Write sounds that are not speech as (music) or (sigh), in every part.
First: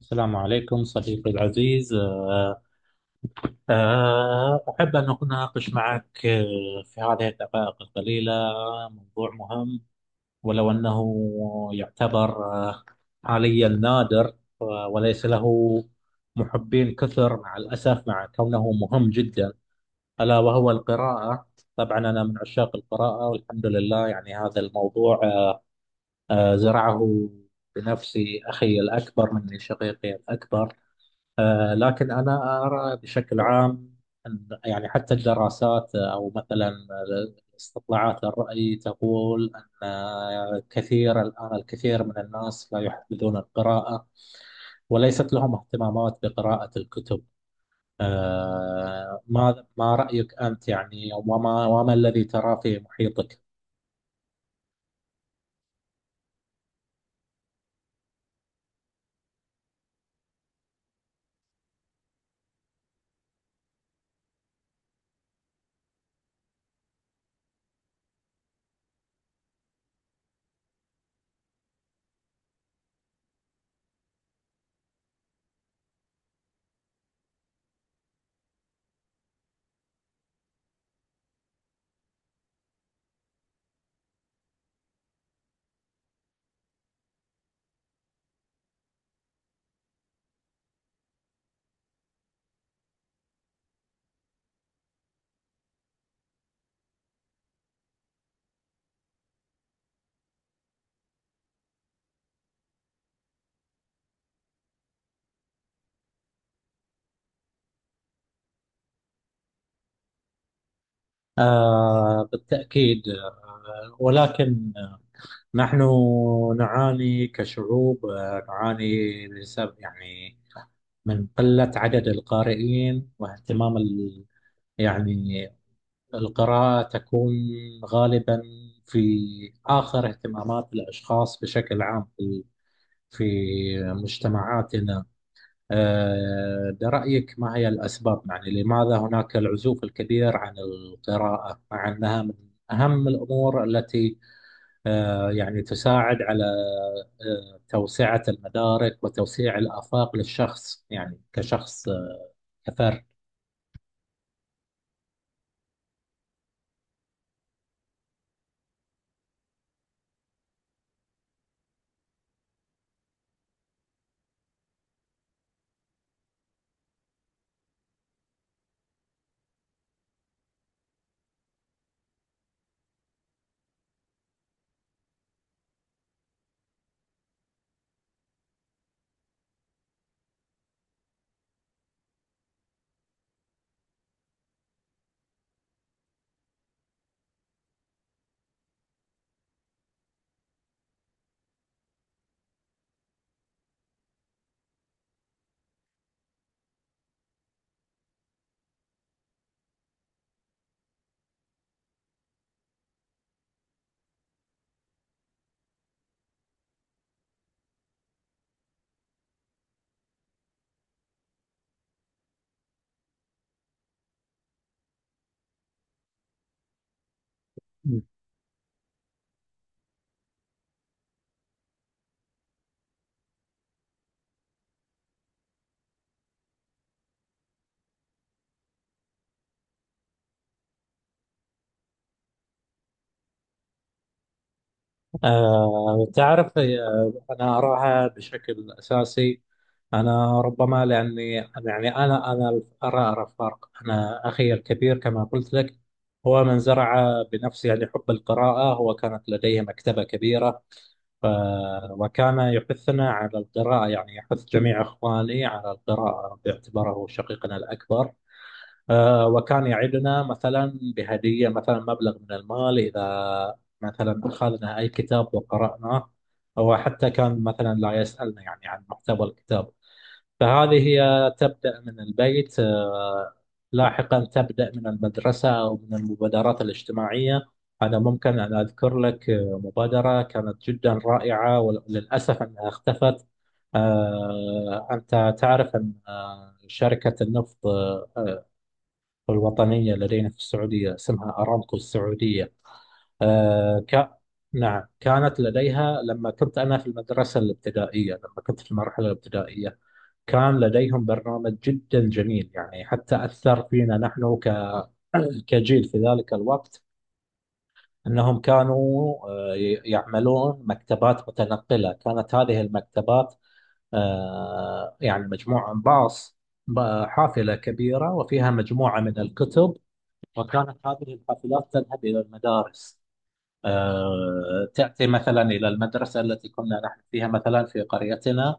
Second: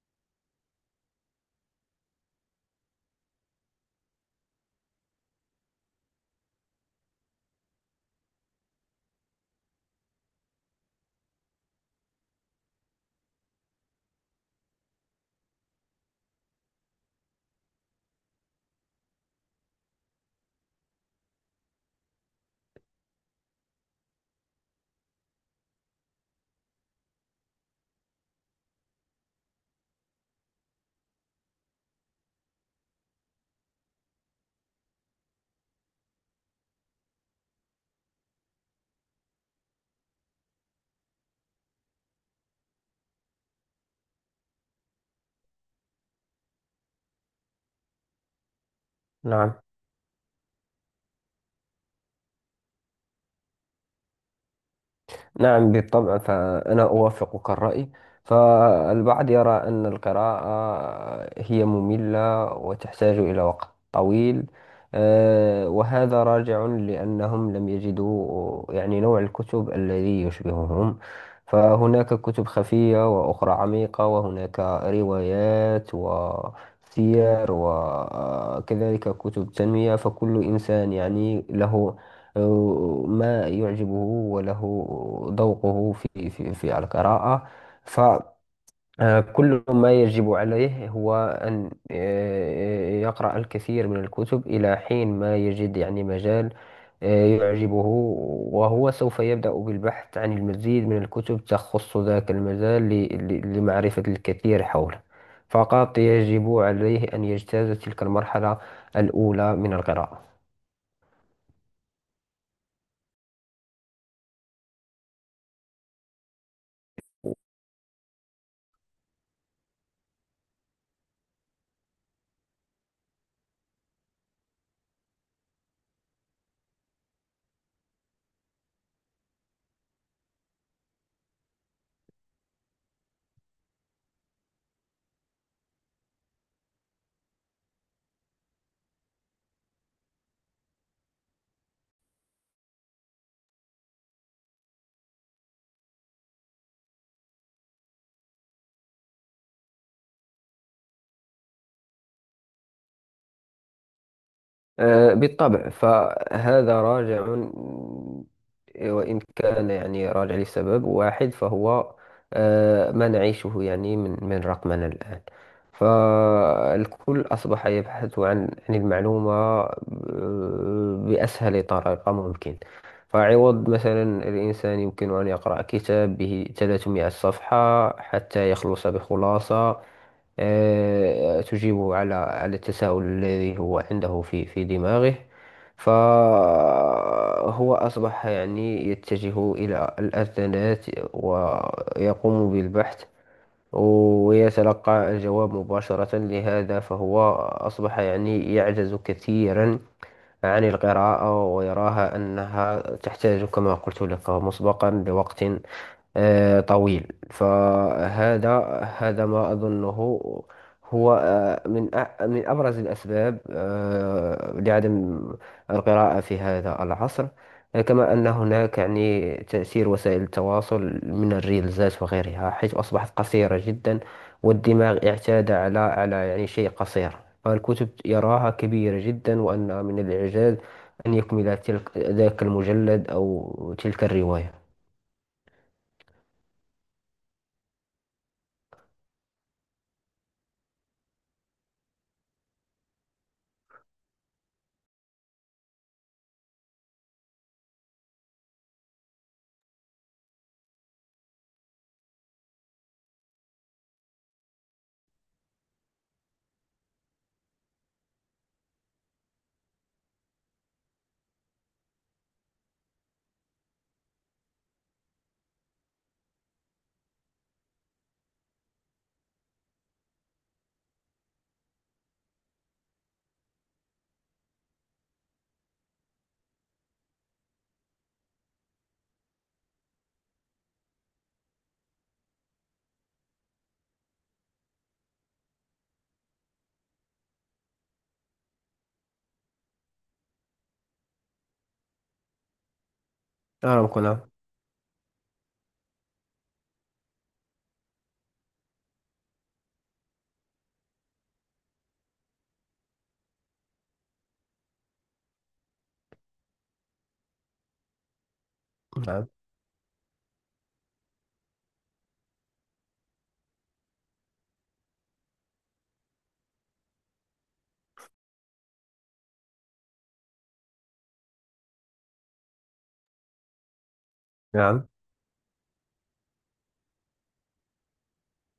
السلام عليكم صديقي العزيز أحب أن أناقش معك في هذه الدقائق القليلة موضوع مهم، ولو أنه يعتبر حاليا نادر، وليس له محبين كثر مع الأسف مع كونه مهم جدا، ألا وهو القراءة. طبعا أنا من عشاق القراءة والحمد لله، يعني هذا الموضوع زرعه بنفسي أخي الأكبر مني، شقيقي الأكبر. لكن أنا أرى بشكل عام أن يعني حتى الدراسات أو مثلا استطلاعات الرأي تقول أن كثير الآن، الكثير من الناس لا يحبذون القراءة وليست لهم اهتمامات بقراءة الكتب. نعم. ما رأيك أنت يعني، وما الذي تراه في محيطك؟ نعم بالطبع، فأنا أوافقك الرأي. فالبعض يرى أن القراءة هي مملة وتحتاج إلى وقت طويل. وهذا راجع لأنهم لم يجدوا نوع الكتب الذي يشبههم. فهناك كتب خفية وأخرى عميقة، وهناك روايات وسير وكذلك كتب تنمية. فكل إنسان له ما يعجبه، وله ذوقه في القراءة. فكل ما يجب عليه هو أن يقرأ الكثير من الكتب إلى حين ما يجد مجال يعجبه، وهو سوف يبدأ بالبحث عن المزيد من الكتب تخص ذاك المجال لمعرفة الكثير حوله. فقط يجب عليه أن يجتاز تلك المرحلة الأولى من القراءة. آه، بالتأكيد آه، ولكن نحن نعاني كشعوب، نعاني بسبب يعني من قلة عدد القارئين واهتمام ال... يعني القراءة تكون غالبا في آخر اهتمامات الأشخاص بشكل عام في في مجتمعاتنا. ده رأيك، ما هي الأسباب يعني؟ لماذا هناك العزوف الكبير عن القراءة مع أنها من أهم الأمور التي يعني تساعد على توسعة المدارك وتوسيع الآفاق للشخص، يعني كشخص، كفرد. بالطبع، فهذا راجع، وإن كان راجع لسبب واحد فهو ما نعيشه من رقمنا الآن. فالكل أصبح يبحث عن المعلومة بأسهل طريقة ممكن. فعوض مثلا الإنسان يمكن أن يقرأ كتاب به 300 صفحة حتى يخلص بخلاصة تجيبه على التساؤل الذي هو عنده في دماغه. فهو أصبح يتجه إلى الأذانات ويقوم بالبحث ويتلقى الجواب مباشرة. لهذا فهو أصبح يعجز كثيرا عن القراءة، ويراها أنها تحتاج كما قلت لك مسبقا لوقت طويل. هذا ما أظنه هو من أبرز الأسباب لعدم القراءة في هذا العصر. كما أن هناك تأثير وسائل التواصل من الريلزات وغيرها، حيث أصبحت قصيرة جدا والدماغ اعتاد على شيء قصير. فالكتب يراها كبيرة جدا، وأن من الإعجاز أن يكمل ذاك المجلد أو تلك الرواية. تعرف، أنا أراها بشكل أساسي، أنا ربما لأني يعني أنا أرى فرق. أنا أخي الكبير كما قلت لك هو من زرع بنفسه يعني حب القراءة، هو كانت لديه مكتبة كبيرة، ف- وكان يحثنا على القراءة، يعني يحث جميع إخواني على القراءة باعتباره شقيقنا الأكبر. وكان يعدنا مثلا بهدية، مثلا مبلغ من المال إذا مثلا أخذنا أي كتاب وقرأناه، أو حتى كان مثلا لا يسألنا يعني عن محتوى الكتاب. فهذه هي تبدأ من البيت، لاحقا تبدأ من المدرسة أو من المبادرات الاجتماعية. أنا ممكن أن أذكر لك مبادرة كانت جدا رائعة وللأسف أنها اختفت. أنت تعرف أن شركة النفط الوطنية لدينا في السعودية اسمها أرامكو السعودية، آه، أرى. ك... نعم، كانت لديها لما كنت أنا في المدرسة الابتدائية، لما كنت في المرحلة الابتدائية كان لديهم برنامج جدا جميل، يعني حتى أثر فينا نحن كجيل في ذلك الوقت. أنهم كانوا نعم. يعملون مكتبات متنقلة. كانت هذه المكتبات يعني مجموعة من باص، حافلة كبيرة وفيها مجموعة من الكتب، وكانت هذه الحافلات تذهب إلى المدارس. نعم. تأتي مثلا إلى المدرسة التي كنا نحن فيها، مثلا في قريتنا،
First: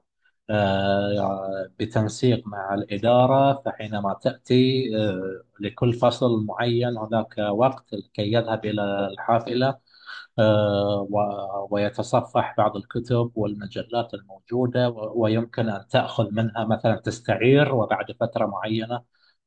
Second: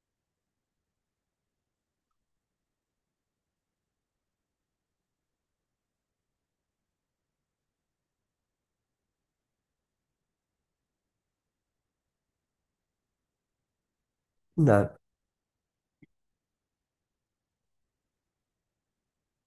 بتنسيق مع الإدارة. فحينما تأتي لكل فصل معين هناك وقت لكي يذهب إلى الحافلة ويتصفح بعض الكتب والمجلات الموجودة، نعم. ويمكن أن تأخذ منها مثلا، تستعير، وبعد فترة معينة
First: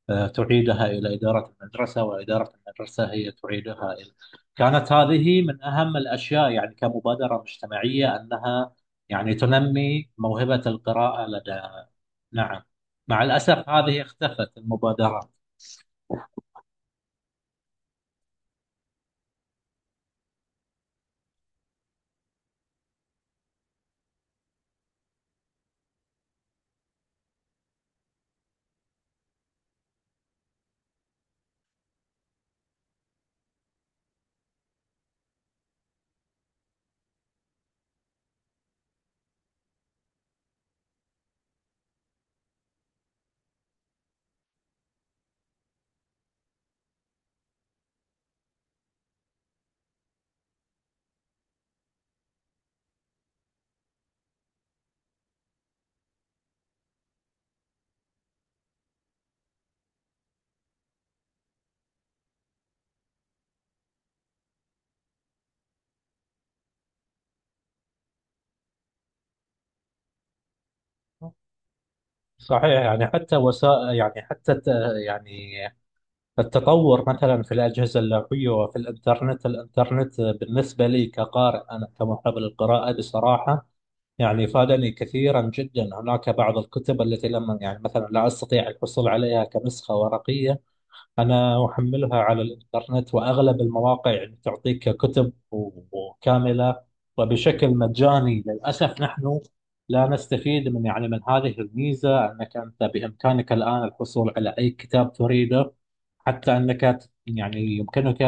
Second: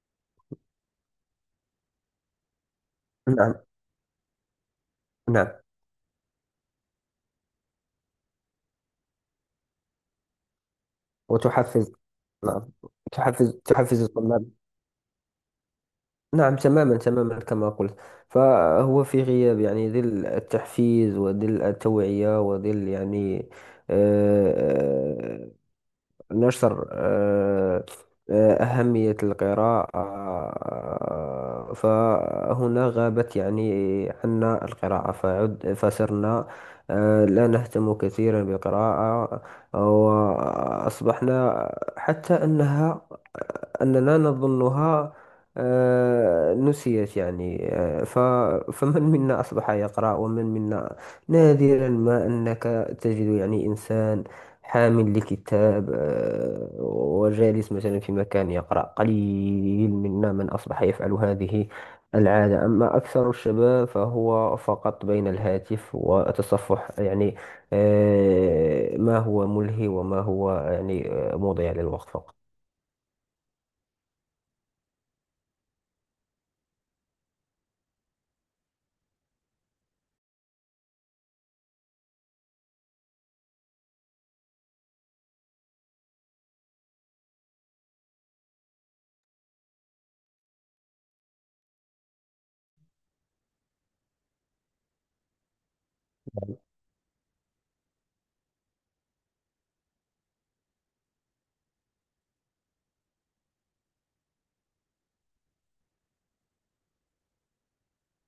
تعيدها إلى إدارة المدرسة، وإدارة المدرسة هي نعم. تعيدها إلى. كانت هذه نعم. من أهم الأشياء يعني كمبادرة مجتمعية، أنها يعني تنمي موهبة القراءة لدى. وتحفز. نعم. نعم، مع تحفز الأسف هذه تحفز الطلاب. اختفت المبادرات. نعم، تماما تماما كما قلت. فهو في غياب ظل التحفيز وظل التوعية وظل آه، آه، نشر أهمية القراءة. فهنا غابت عنا القراءة، فصرنا لا نهتم كثيرا بالقراءة، وأصبحنا حتى أننا نظنها نسيت يعني آه، ف (laughs) فمن منا أصبح يقرأ ومن منا نادرا ما أنك تجد إنسان حامل لكتاب وجالس مثلا في مكان يقرأ. قليل منا من أصبح يفعل هذه العادة. أما أكثر الشباب فهو فقط بين الهاتف وتصفح ما هو ملهي وما هو مضيع للوقت فقط. صحيح، يعني حتى وسائل، يعني يعني التطور مثلا في الأجهزة اللوحية وفي الإنترنت. الإنترنت بالنسبة لي كقارئ، أنا كمحب للقراءة بصراحة، يعني فادني كثيرا جدا. هناك بعض الكتب التي لم يعني مثلا لا أستطيع الحصول عليها كنسخة ورقية، أنا أحملها على الإنترنت. وأغلب المواقع يعني تعطيك كتب وكاملة وبشكل مجاني. للأسف نحن لا نستفيد من يعني من هذه الميزة، أنك أنت بإمكانك الآن الحصول على أي كتاب تريده. حتى أنك يعني يمكنك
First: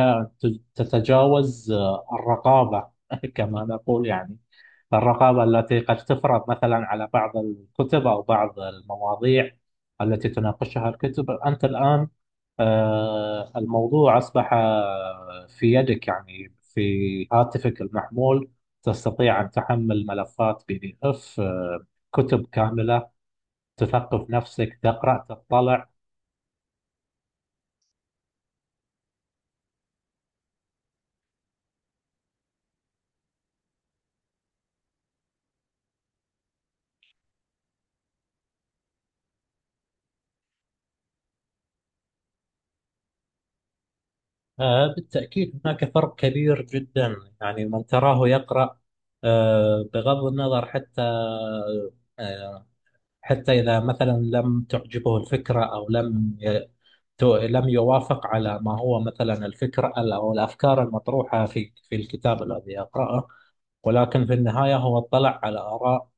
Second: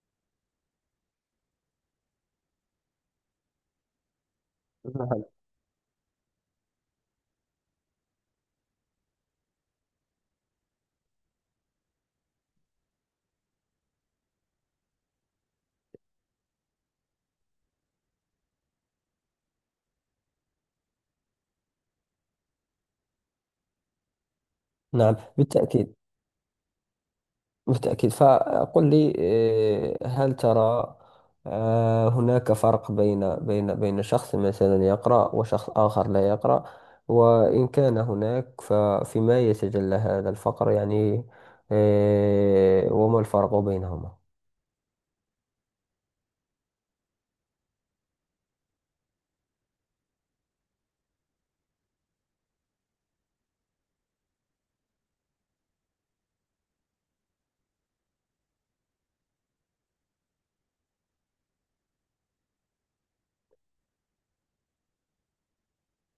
تتجاوز الرقابة (laughs) كما نقول، يعني (laughs) الرقابة التي قد تفرض مثلا على بعض الكتب أو بعض المواضيع التي تناقشها الكتب. أنت الآن الموضوع أصبح في يدك، يعني في هاتفك المحمول تستطيع أن تحمل ملفات بي دي إف، كتب كاملة، تثقف نفسك، نعم، تقرأ، تطلع. بالتأكيد. بالتأكيد. فقل لي، هل ترى هناك فرق بين شخص مثلا يقرأ وشخص آخر لا يقرأ؟ وإن كان هناك ففيما يتجلى هذا الفقر وما الفرق بينهما؟ بالتأكيد هناك فرق كبير جدا. يعني من تراه يقرأ بغض النظر حتى آه، حتى إذا مثلا لم تعجبه الفكرة أو لم ي- تو- لم يوافق على ما هو مثلا الفكرة أو الأفكار المطروحة في الكتاب الذي يقرأه، ولكن في النهاية هو اطلع على آراء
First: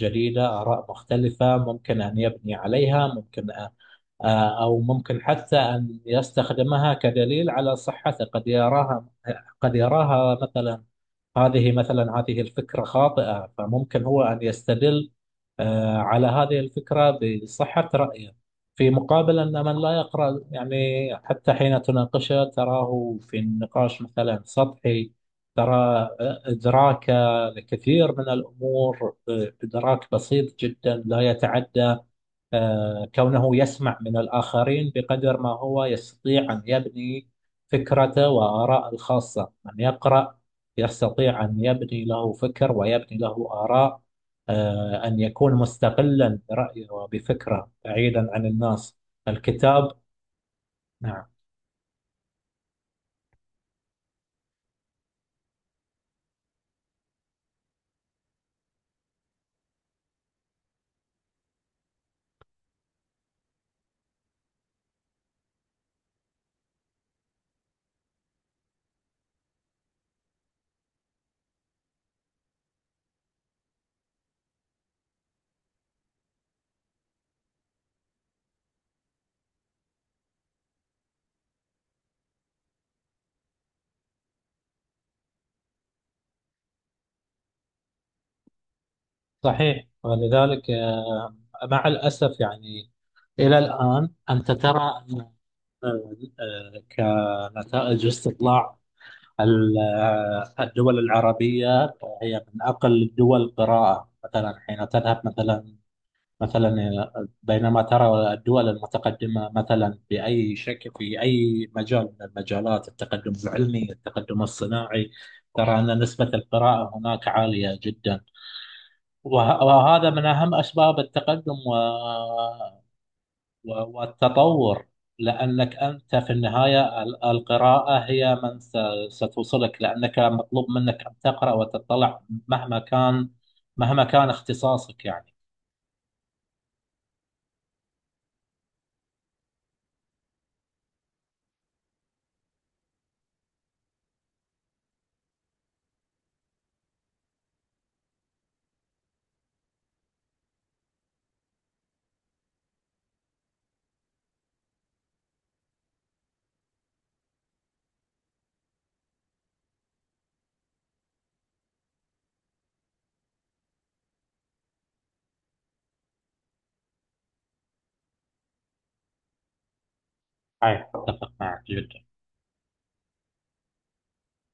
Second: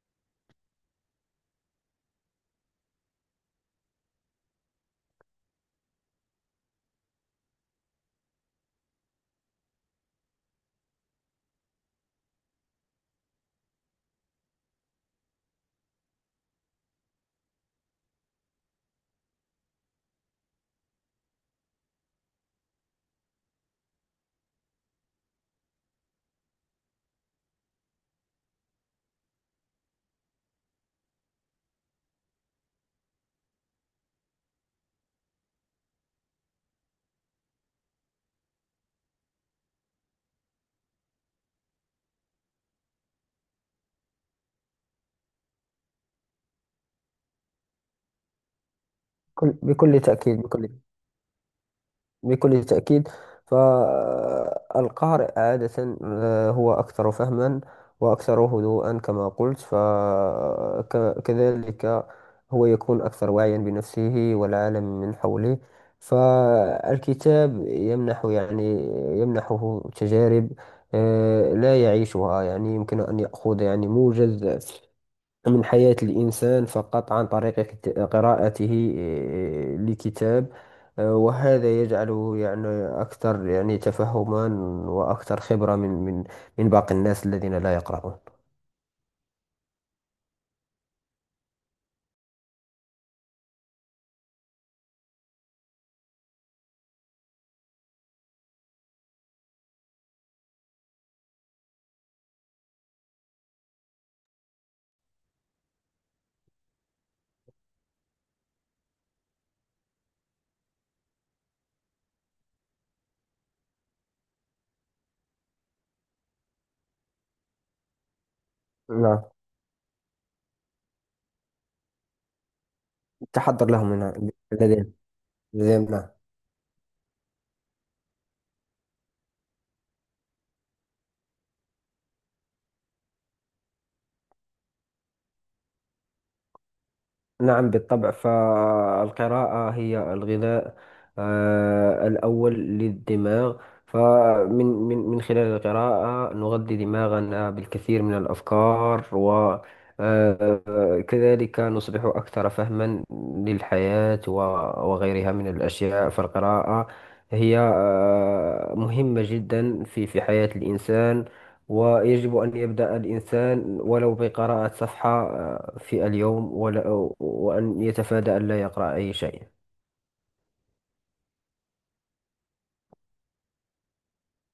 جديدة، آراء مختلفة ممكن أن يبني عليها، ممكن أ- آه، أو ممكن حتى أن يستخدمها كدليل على صحته. قد يراها، قد يراها مثلا، هذه مثلا هذه الفكرة خاطئة، فممكن هو أن يستدل على هذه الفكرة بصحة رأيه. في مقابل أن من لا يقرأ يعني حتى حين تناقشه تراه في النقاش مثلا سطحي، ترى إدراكه لكثير من الأمور إدراك بسيط جدا، لا يتعدى كونه يسمع من الآخرين بقدر ما هو يستطيع أن يبني فكرته وآراء الخاصة. من يقرأ يستطيع أن يبني له فكر ويبني له آراء، أن يكون مستقلا برأيه وبفكره بعيدا عن الناس، الكتاب. بكل تأكيد، نعم، بكل تأكيد. فالقارئ عادة هو أكثر فهما وأكثر هدوءا كما قلت، فكذلك هو يكون أكثر وعيا بنفسه والعالم من حوله. فالكتاب يمنح يمنحه تجارب لا يعيشها. يمكن أن يأخذ موجز من حياة الإنسان فقط عن طريق قراءته لكتاب. وهذا يجعله أكثر تفهما وأكثر خبرة من من باقي الناس الذين لا يقرؤون. صحيح، ولذلك مع الأسف يعني إلى الآن أنت ترى آه، كنتائج استطلاع، ال- الدول العربية هي من أقل الدول قراءة. مثلا حين تذهب مثلا، مثلا بينما ترى الدول المتقدمة مثلا بأي شكل في أي مجال من المجالات، التقدم العلمي، التقدم الصناعي، ترى أن نسبة القراءة هناك عالية جدا. نعم، وهذا من أهم أسباب التقدم التحضر لهم من والتطور، لدينا. لأنك أنت لدينا. في النهاية القراءة هي ستوصلك، لأنك مطلوب منك أن تقرأ وتطلع مهما كان، مهما كان اختصاصك يعني. نعم، بالطبع، فالقراءة هي الغذاء الأول للدماغ. فمن من خلال القراءة نغذي دماغنا بالكثير من الأفكار، وكذلك نصبح أكثر فهما للحياة وغيرها من الأشياء. فالقراءة هي مهمة جدا في حياة الإنسان. ويجب أن يبدأ الإنسان ولو بقراءة صفحة في اليوم، وأن يتفادى أن لا يقرأ أي شيء. أيوة، أتفق معك جدا.